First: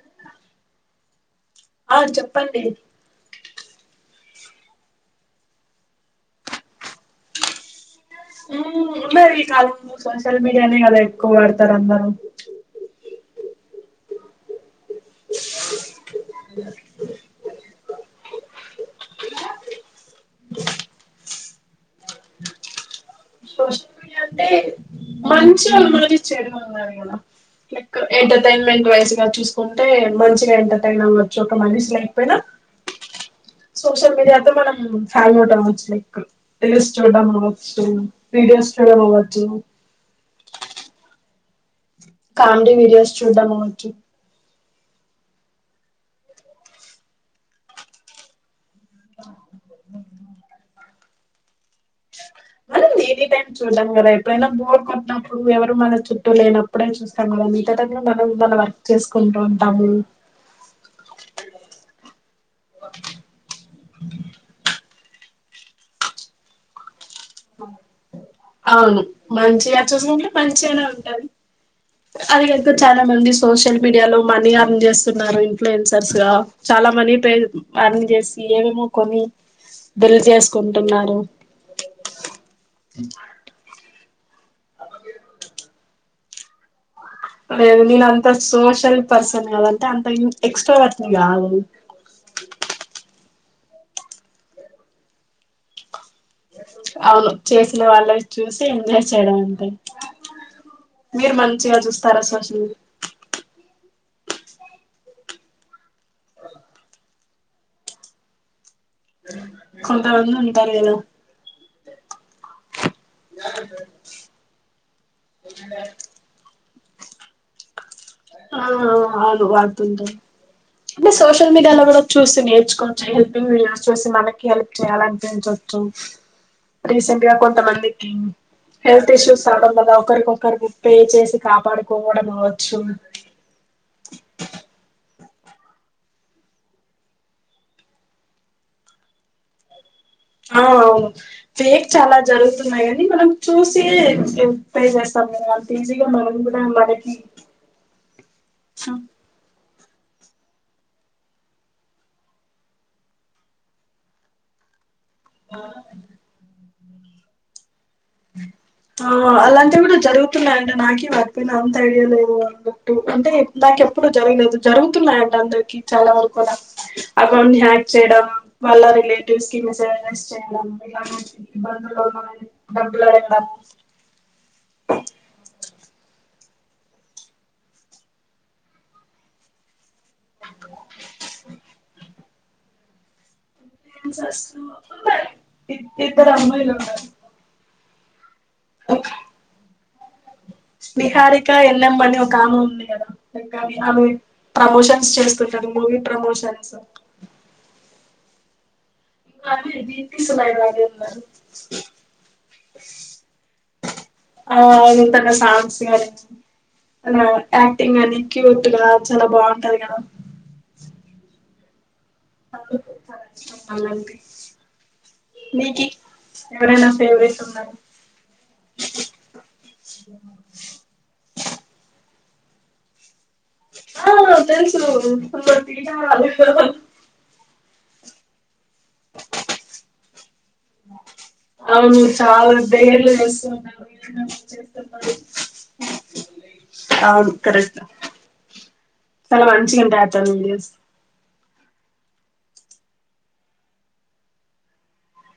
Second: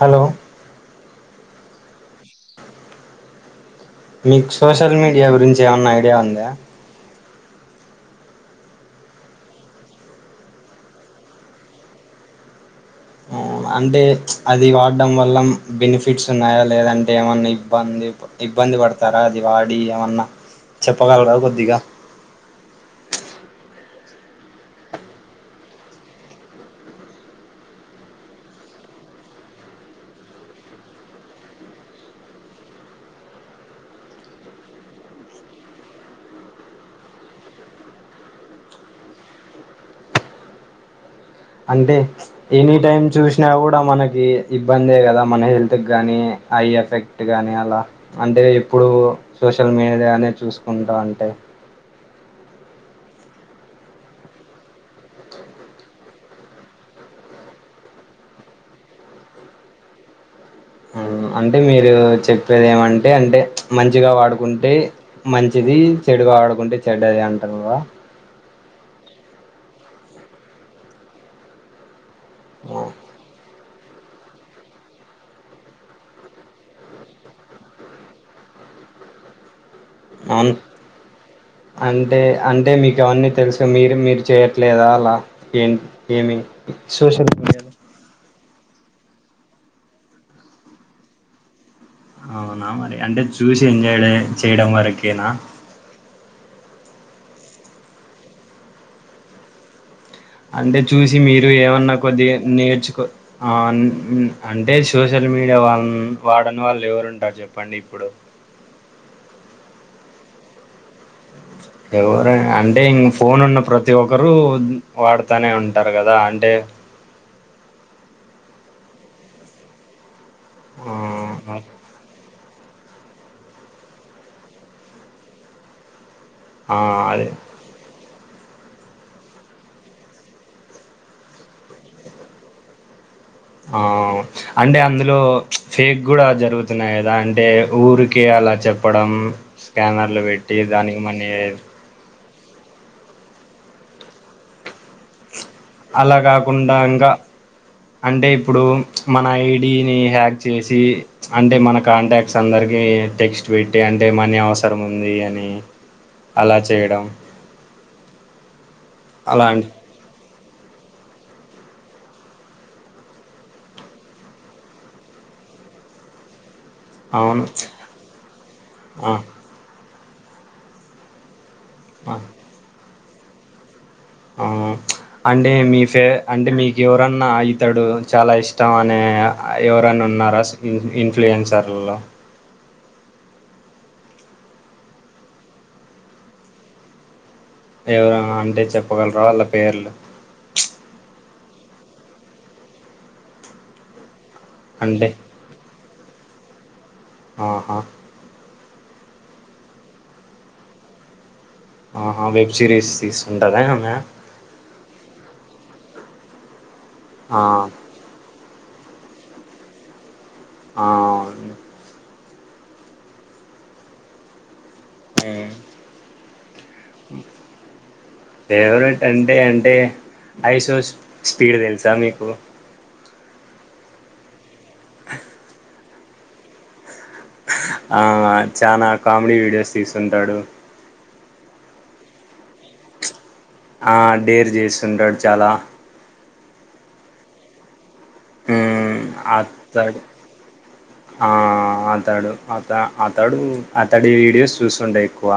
Hello ఆ చెప్పండి మీకు సోషల్ మీడియా గురించి ఏమన్నా ఐడియా ఉందా ఉందండి మరి ఈ కాలంలో సోషల్ మీడియానే కదా ఎక్కువ వాడతారు అందరూ ఆ, అంటే అది వాడడం వల్ల బెనిఫిట్ బెనిఫిట్స్ ఉన్నాయా లేదంటే ఏమన్నా ఇబ్బంది ఇబ్బంది పడతారా అది వాడి ఏమన్నా చెప్పగలరా కొద్దిగా సోషల్ మీడియా అంటే మంచిగా ఆ మిమ్మల్ని కదా లైక్ ఎంటర్టైన్మెంట్ వైజ్ గా మంచిగా ఎంటర్టైన్ అవ్వచ్చు ఒక మనిషి లేకపోయినా సోషల్ మీడియాతో మనం ఫాలో అవ్వచ్చు లైక్ రీల్స్ చూడడం అవచ్చు వీడియోస్ చూడడం అవచ్చు అంటే ఎనీ టైం చూసినా చూడడం కూడా అవ్వచ్చు మనకి ఇబ్బందే కదా మన హెల్త్కి కానీ ఐ ఎఫెక్ట్ కానీ అలా అంటే ఎప్పుడూ సోషల్ మీడియా దగానే చూసుకుంటా అంటే చూద్దాం కదా ఎప్పుడైనా బోర్ కొట్నప్పుడు ఎవరు మన చుట్టూ లేనప్పుడే చూస్తాం కదా మిగడ మనం మన వర్క్ చేసుకుంటూ ఉంటాము అంటే మీరు చెప్ చెప్పద ఏమంటే అంటే మంచిగా వాడుకుంటే మంచిది చెడుగా ఆడుకుంటే చెడు అది అంటారు అవును మంచిగా చసుకుంటే మంచిగానే ఉంటారు అదిగనుక చాలా అవును మంది సోషల్ మీడియాలో మనీ అర్ని చేస్తున్నారు ఇన్ఫ్లుయన్సర్స్ గా చాలా మనీ పే అర్ని చేసి ఏమేమో కొని బలి చేసుకుంటున్నారు అంటే అంటే మీకు అవన్నీ తెలుసు మీరు మీరు చేయట్లేదా అలా ఏం ఏమి సోషల్ మీడియాలో లేదు నేను అంత సోషల్ పర్సన్ కాదంటే అంత ఎక్స్ట్రా వాట్ కాదు అండి అవునా మరి అంటే చూసి ఎంజాయ్ చేయడం వరకేనా అవును చేసిన వాళ్ళ చూసి ఎంజాయ్ చేయడం అంతే అంటే చూసి మీరు మంచిగా ఏమన్నా చూస్తారా కొద్దిగా సోషల్ నేర్చుకో అంటే సోషల్ మీడియా వాళ్ళ వాడని వాళ్ళు ఎవరు ఉంటారు చెప్పండి ఇప్పుడు కొంత మంది ఉంటారు కదా ఎవరు అంట అంటే ఇం ఫోన్ ఉన్న ప్రతి ఒక్కరుూ వాడుతానే ఉంటారు కదా అంటే ఆ అను వాడుతూ వుంటారు ఇ సోసిల్ ఆ మీడియాలో బ చూస్తు హెల్పింగ్స్ చూసి మనకి హెల్ప్ చేయాలనిపించవచ్చు ఆ అదే రీసెంట్గా కొంతమందికి హెల్త్ ఇష్యూస్ రావడం వాళ్ళ ఒకరికొకరు ముప్పే చేసి కాపాడుకోవడం అవచ్చు అంటే అందులో ఫేక్ కూడా జరుగుతున్నాయి కదా అంటే ఊరికే అలా చెప్పడం స్కానర్లు పెట్టి ఆ దానికి అవును మనీ ఫేక్ చాలా జరుగుతున్నాయి అని మనం చూసి పే చేస్తాం అంత ఈజీగా అలా మనం కూడా కాకుండా ఇంకా మనకి అంటే ఇప్పుడు మన ఐ ీని హ్యాక్ చేసి అంటే మన కాంటాక్ట్స్ అందరికి టెక్స్ట్ పెట్టి అంటే మనీ అవసరం ఉంది అని అలా చేయడం ఆ అలాంటి అలాంటివి కూడా జరుగు న్నాయండి నాక వారిపోయిన అంత ఐడియా లేవు అన్నట్టు అంటే నాక ఎప్పుడుూ జరగలేదు జరుగుతున్నాయండి అందరికి చాలా వరకు అలా అవును అకౌంట్ ని హయాక్ట్ చేయడం వాళ్ళ ఆ రిలేటివ్స్ కి మెసజ్ బంద ఆ కాయి అంటే మీ ఫే అంటే మీకు ఎవరన్నా ఇతడు చాలా ఇష్టం అనే ఎవరన్నా ఉన్నారా ఇన్ఫ్లుయెన్సర్లో ఇన్ఫ్లుయెన్స్ లో ఉన్నారు ఇద్దరు అమ్మాయిలు ఉన్నారు ఎవరా అ అంటే చెప్పగలరా వాళ్ళ పేర్లు ఇంకా ఎన్నఎంబని ఒక ఆమె ఉంది కదానీ ఆమె అంటే ప్రమోషన్స్ చేస్తుంటది మూవీ ప్రమోషన్ చ ఆహా love easy it's my love you ఆహా వెబ్ సిరీస్ తీస్తుంటదా ఆమె ఆ ఇంతగ సాంగ్స్ గానీ ఆ ఆక్టింగ్ అనీ క్యూట్ గా చాలా బాంటది కదా అవును అవునండి ఉమ్. మీకి ఫేవరెట్ అంటే అంటే ఐసో స్పీడ్ తెలుసా మీకు ఆ తె ఆ చానా కామెడీ వీడియోస్ తీస్తుంటాడు అవును చాల డేర్లు చేస్తుంటాడు ఆ డేర్ చేస్తుంటాడు చాలా [inaudible] అవును కరస్ట్ మ్మ్ చాలా మంచిగుంటై అతడు అతని వీడియోస్ అతడు అత అతడు అతడి వీడియోస్ చూస్తుంటా ఎక్కువ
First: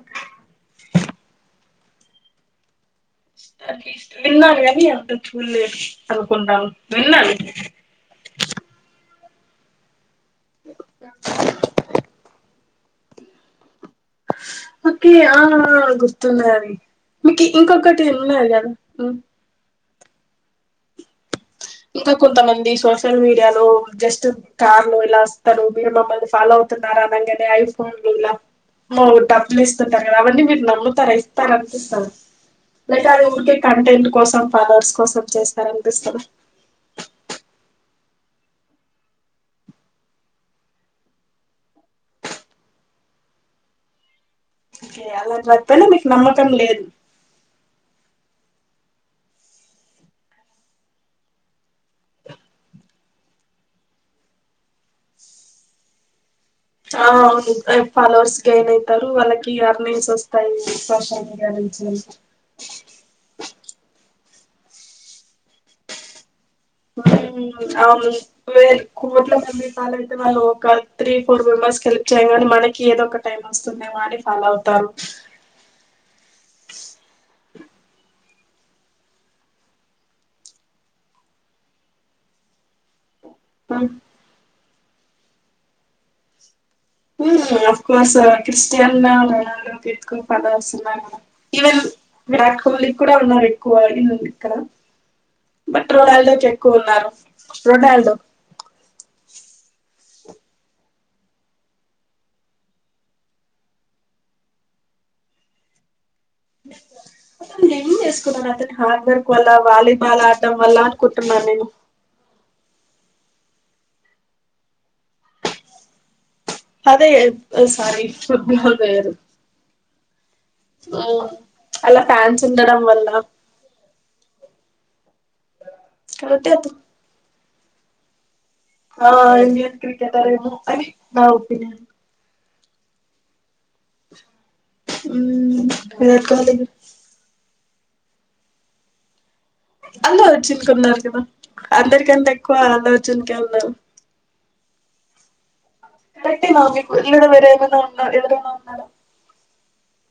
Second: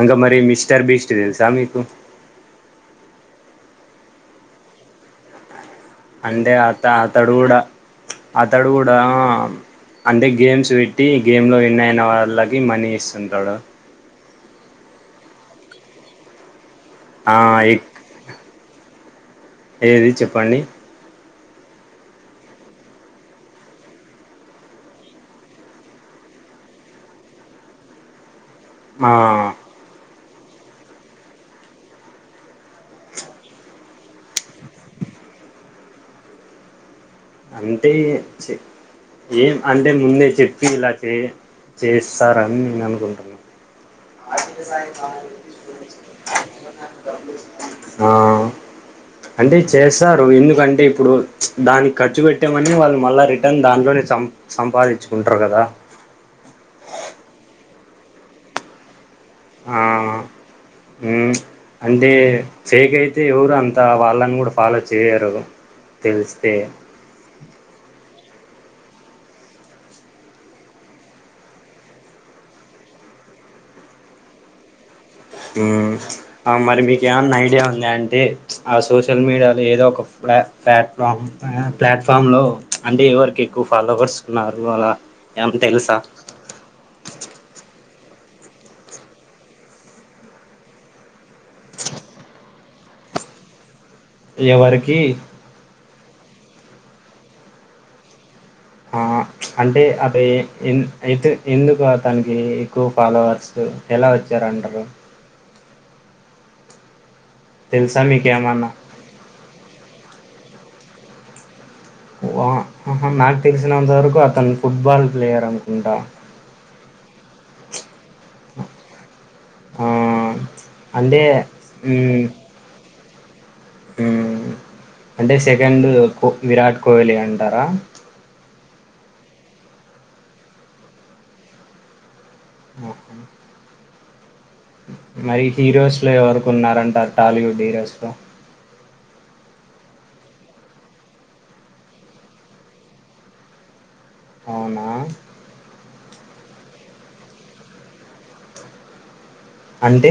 అంగ మరి మిస్టర్ బీస్ట్ చేసా మీకు తిన్నాన్ గానీ అంత చూల్లేదు అందే అత అతడు కూడా అతడు కూడా ఆ అంటే గేమ్స్ పెట్టి గేమ్ లో విన్ అయిన వాళ్ళ కి మనీ ఇస్తుంటాడ ఓకే ఆ గుర్తున్నది ఆ మికి ఇంకొక్కటి ఉన్నది కదా అ ఏది చెప్పండి ఇంకా కొంతమంది సోషల్ మీడియాలో జస్ట్ కార్ లో ఇలా వస్తారు మీరు మమల్ని ఫాలో అవుతున్నారా అనంగానే ఐఫోన్లు ఇలా అమ్మో ఆ డబ్బులిస్తుంటాడు ఏవండి మీరు నమ్ముతార ఇస్తార అనిపిస్తా లేక అవి ఉంటే కంటెంట్ కోసం ఫాలోవర్స్ కోసం చేస్తార అనిపిస్తది అంటే ఏం అంటే ముందే చెప్పి ఇలా చే చేస్తారని నేను అనుకుంటున్నా ఓకే అలాంటి వాటిపైన మీకు నమ్మకం లేదు ఆ అంటే చేస్తారు ఎందుకంటే ఇప్పుడు దానికి ఖర్చు పెట్టామని వాళ్ళు మళ్ళా రిటర్న్ దాంట్లోనే సం సంపాదించుకుంటారు కదా ఆ అవును ఫాలోవర్స్గా ఏనైతారు సోషల్ మీడియా నుంచి అంటే ఫేక్ అయితే ఎవరు అంత వాళ్ళని కూడా ఫాలో చేయరు తెలిస్తే కోర్ల మంపాల అయితే మనం ఒక త్రీ ఫోర్ మెంబర్స్ హెల్ప్ చేయ కానీ మనకి ఏదో ఒక టైం వస్తుందేమో అని ఫాలో అవుతారు మరి మీకు ఏమన్నా ఐడియా ఉంది అంటే ఆ సోషల్ మీడియాలో ఏదో ఒక ప్లా ప్లాట్ఫామ్ ప్లాట్ఫామ్లో అంటే ఎవరి ఎక్కువ ఫాలోవర్స్ ఉన్నారు అవాల ఏంత తెలుసా హమ్ ఆఫ్ కోర్స్ క్రిస్టియన్ ఎకో పద వస్తున్నా ఈవెలా విరాట్ కోహ్లీ కూడా ఉన్నారు డిక్క ఎవరికి రొనాల్డో క ఎక్కువ ఉన్నారు రొనాల్డో అంటే అది ఎ ఎందుకుతనికి ఎక్కువ ఫాలోవర్స్ ఎలా వచ్చారు అన్నారురు బ అ నిం తెలుసా ఇసుకుద మీకేమన్నా అతను హార్డ్ వర్క్ వల్లా వాల బలా ఆడటం వల్ల అనుకుంటున్నాను నేను మ్యాక్ తెలిసినంత వరకు అతను ఫుట్బాల్ ప్లేయర్ అనుకుంటా అదే సారీ పూ ఫుగారు ఆ అంటే అలా ఫ్యాన్స్ ఉండడం వాళ్ళ హమ్ అంటే కెండ్ కాబట్టి అత విరాట్ కోహ్లీలి అండి తరా ఆ ఎంజేస్తుంటదో ఎమొ అని నా ఒపీనియన్ మొహం మరి మ్మ్ హీరోస్ లో విరాట్ కోహ్లీ ఎవరుకున్నారంటారు టాలీవుడ్ హిరోస్ లో అల్లు అర్జున్ కు ఉన్నారు కదా అందరికంటే ఎక్కువ అల్లు అర్జున్ కే ఉన్నారు అవునా పెట్టేవాల్ మీకు లేదా వేరే ఎవన్నా ఉన్నారేవరన్నా ఉన్నారా అంటే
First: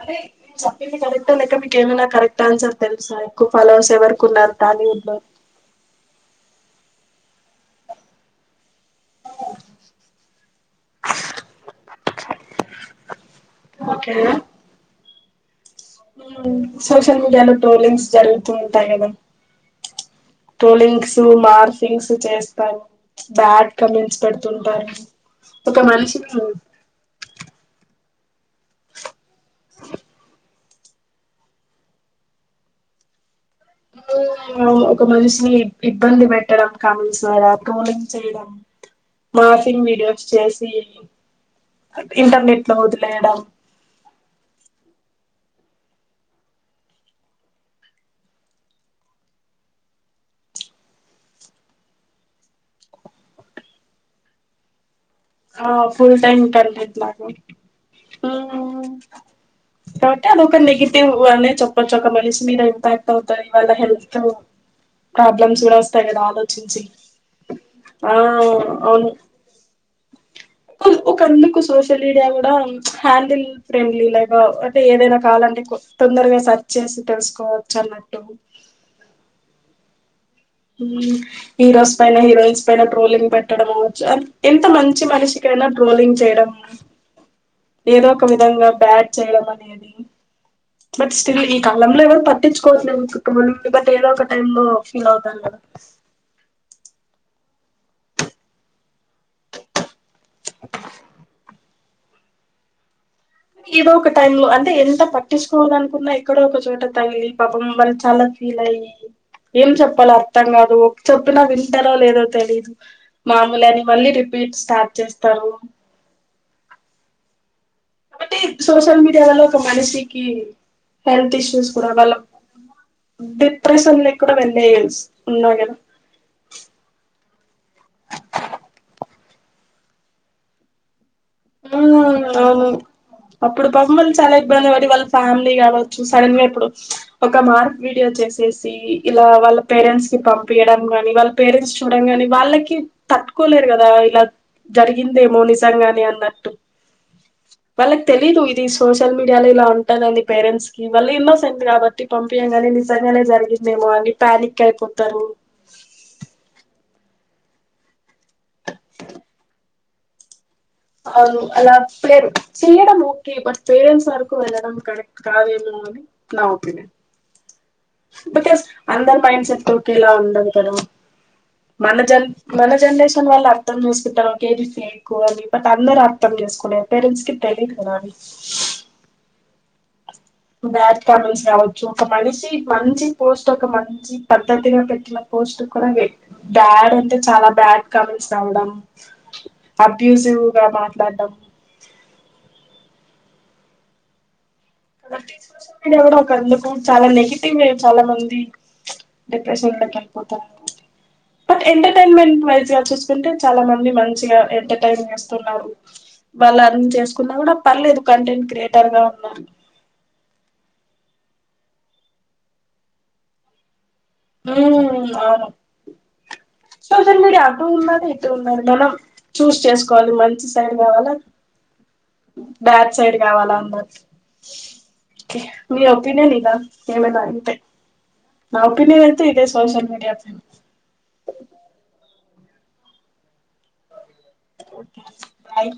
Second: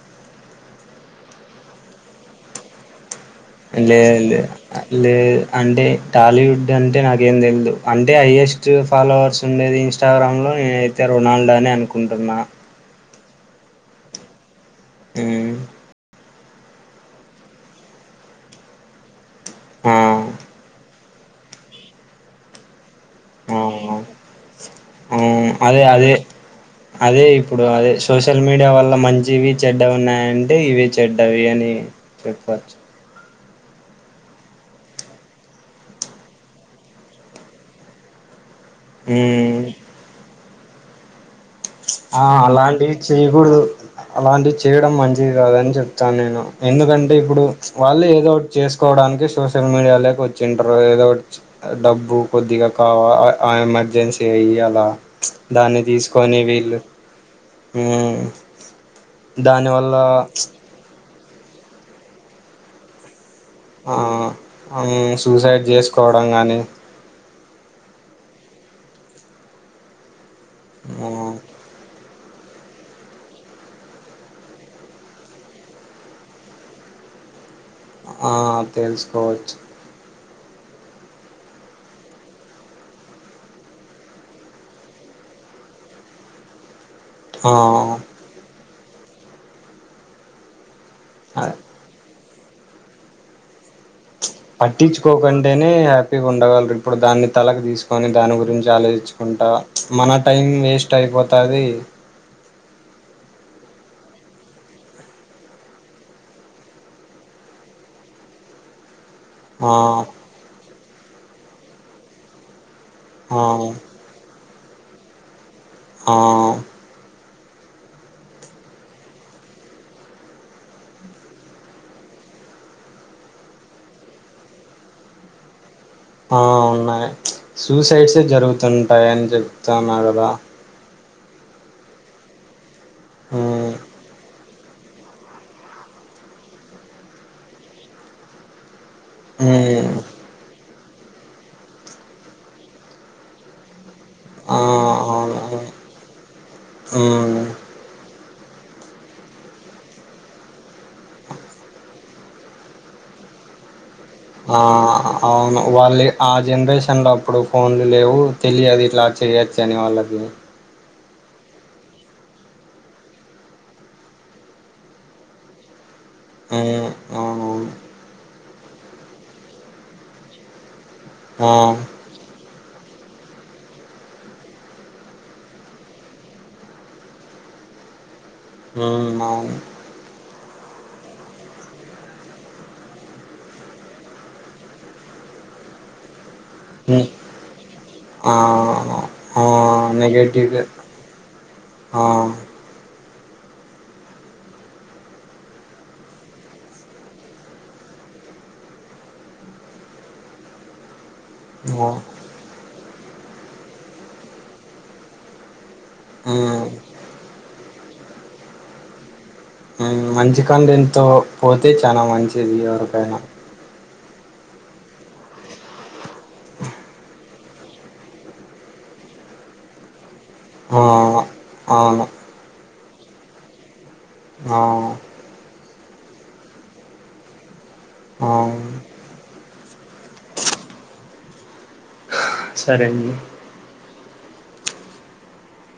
అదే చెప్పింది కరెక్టో లేక మీకు ఏమైనా కరెక్ట్ ఆన్సర్ తెలుసా ఎక్కువ ఫాలోవర్స్ లేద్ ఎవరికి లే ఉన్నారు టాలీవుడ్ లో లేదు అంటే టాలీవుడ్ అంటే నాక్ ఏందేందో అంటే హయ్యెస్ట్ ఫాలోవర్స్ ఉండేది ఇన్స్టాగ్రామ్లో నేనైతే రొనాల్డ్ అని అనుకుంటున్నా. ఓకే ఉమ్మ్ మ్మ్ సోషల్ మీడియాలో ట్రోలింగ్స్ జరుగుతూ ఉంటాయి గదా ఆ ట్రోలింగ్స్ టు మార్సింగ్స్ చేస్తారు. బ్యాడ్ అవును కమెంట్స్ పెడుతుంటారు ఆ అవున్, ఒక అదే అదే మనిషిని అదే ఇప్పుడు, అదేశ్ సోషల్ మీడియా వల్ల, మంచివి చెడ్డవి ఉన్నాయంటే, ఇవే చెడ్డవి అని చెప్పచ్చు. అవునవును ఒక మనిషిని ఇబ్ ఇబ్బంది, పెట్టడం కామెంట్స్ ద్వారా ట్రోలింగ్ చేయడం. మ్మ్ మార్ఫింగ్ వీడియోస్ చేస్ పేర్లు ప్చ్ ఆ అలాంటివి చేయ్యకూడుదు, అలాంటివి చేయడం మంచిది కాదని చెప్తాను. నేను ఎందుకంటే ఇప్పుడు ప్చ్ వాళ్ళే ఏదో ఒకటి చేసుకోవడానికి, సోషల్ మీడియాలోకి వచ్చింటర్, ఏదో ఒకటి ప్చ్ డబ్బు కొద్దిగా కావా ఆ ఎమర్జెన్సీ ఇయల్లా ప్చ్ ఆ దాన్ని ఫుల్ తీసుకొని టైమ్ మ్మ్ కాబట్టి వీళ్ళు ఎట్లాగోమ్ మ్మ్ హ్మ్మ్ దానివల్ల కాబట్టి, అది ఒక నేగిటివ్ ఇవన్ని చెప్పచ్చు, ఒక మనిషి మీద ఇంపాక్ట్ అవ్ చ ఇవాళ ఆ హెల్త్ ఉమ్, ప్రాబ్లమ్స్ సూసైడ్ కూడా వస్తాయి. కదా చేసుకోవడం కానీ ఆలోచించి ఆ అవు అవును కొంద్ ఆ ఒకందుకు సోషల్ మీడియా కూడా ప్చ్ హ్యాండిల్, ఫ్రెండ్లీలాగా అంటే ఏదైనా కావాలంటే, ఎక్కువ్ తొందరగా సర్చ్ చేసి తెలుసుకోవాల్ ఆ తెలుసుకోవచ్చు. హ్మ్ హీరోస్ పైన, హీరోయిన్స్ పైన, ట్రోలింగ్ పెట్టడము. చార్లి ఎంత మంచి మనిషికైనా ట్రోలింగ్ చేయడం. ఏదో ఆ ఒక విధంగా బ్యాడ్ చేయడం. అనేది ప్చ్ బట్ స్టిల్ ఈ కాలంలో, ఎవరు పట్ పట్టించుకోతున్నాం, కుటుంబన్న్ ప్చ్ పట్టించుకోకంటేనే హ్యాపీగా ఉండగలరు. ఇప్పుడు దాన్ని తలక్ తీసుకొని దాని, గురించి ఆలోచించుకుంటా ప్చ్ మన టైం వేస్ట్ అయిపోతది. ఏదో ఒక టైమ్ లో అంటే ఎంత పట్టించుకోవాలనుకున్నా, ఎక్కడో ఒక చోట తగిలి పాపం, వాళ్లు చాలా ఫీల్ అయ్యి ప్చ్ ఏం ఆ చెప్పాల అర్థం కాదు. చెప్పునా వింటార లేదో తెలీదు. ఆ మామూలేని మళ్ళీ రీప్ పీట్స్, స్టార్ట్ చేస్తారు. ఆ కాబట్టి సోషల్ మీడియా వల్ల, ఒక మనిషికి హెల్త్ ఇష్యూస్, కూడా వాళ్ళక్ హ్మ్ డిప్రెషన్లు ఎక్కువగా వెళ్ళే ఎల్స్ ఉన్నారు. కదా ఆ ఉన్నాయి. ప్చ్ సూసైడ్స్ జరుగుతుంటాయి. అని జేప్తన్నారు. కదా హ్మ్ అవును ప్చ్ అప్పుడు, మ్మ్ బొమ్మలు చాలేక్ ఇబ్బంది పడి వాళ్ళ ఫ్యామిలీ కావచ్చు. సడన్ గా ఇప్పుడు ప్చ్, ఒక మార్క్ వీడియో చేసేసి ఇలా వాళ్ళ మ్మ్ పేరెంట్స్ కి పంపియడంనికి కాని వాళ్ళ పేరెంట్స్ చూడడం గానీ వాళ్ళకి తట్టుకోలేరు కదా ఇలా జరిగిందేమో నిజంగానే అన్న అ తెలీదు ఇది సోషల్ మీడియాలో ఇలా ఉంటాందని పేరెంట్స్ కి వాళ్ల ఎన్నో సంది కాబట్టి పంపించం కాగానీ నిజంగానే జరిగిందేమో అని ఆ ప్యానిక్ అయిపోతారు అవును వాళ్ళ ఆ జనరేషన్ లో ఇప్పుడు ఫోన్లు లేవు తెలియదు ఇట్లా చెయొచ్చు అని వాళ్ళకి అగే అవును అలా పరు చేయడం ఓకే బట్ పేరెంట్స్ వరకు వెళ్ళడం కరెక్ట్ కాదేమో అని నా అవును ఒపీనియన్ అవునవును బికాస్ అందరి పైన్ సట్ కేలా ఉంటది పె ఆ మనజన్ మన జనరేషన్ వాల్ల అర్ం చూసుకుంటారు ఒకకది ఫంకు అది బట్ అందరు అర్థం చేసుకునే పేరెంట్స్ కి తెలియ కదాలి హ్మ్ అవును బ్యాట్ కామెంస్ కావచ్చు ఒక మనిషి మంచి పోస్ట్ ఒక మంచి పద్ధతిగా పెట్టిన పోస్ట్ కూడా బ్యాడ్ హ్మ్ అంటే చాలా బ్యాడ్ కామెంట్స్ ఆ రావడం ఆ అబ్యూసివ్ నెగటివ్ గా మాట్లాడడం ఆ కాబటి సోషల్ మీడియా కూడా ఒక అందుకు చాలా నెగిటివ్ చాలా మంది డిప్రెషన్ లోకి వెళ్ళిపోతారు అకో ప ఎంటర్టెన్మెంట్ వైజ చూసుకుంటే చాలా మంది మంచిగా ఎంటర్టైన్ చేస్తున్నారు వాళ్ళు హ్మ్ ఎర్న్ చేసుకున్నా కూడా పర్లేదు కంటెంట్ క్రియేటర్ గా ఉన్నారు మంచి కండ ఎంతో పోతే చాల మంచిది ఎవరికైనా హ అను సోషల్ మీడియా అటు ఉన్నాడు ఇటు ఉన్నాది మనం చూస్ చేసుకోవాలి మంచి ఆ ఆ బ్యాక్ సైడ్ కావాలా అన్నారురు ఆ మీ ఒపినయన్ ఇద నేమెల అయితే అవును ఇదే సోషల్ మీడియా సరే అండి ఓకే బయ్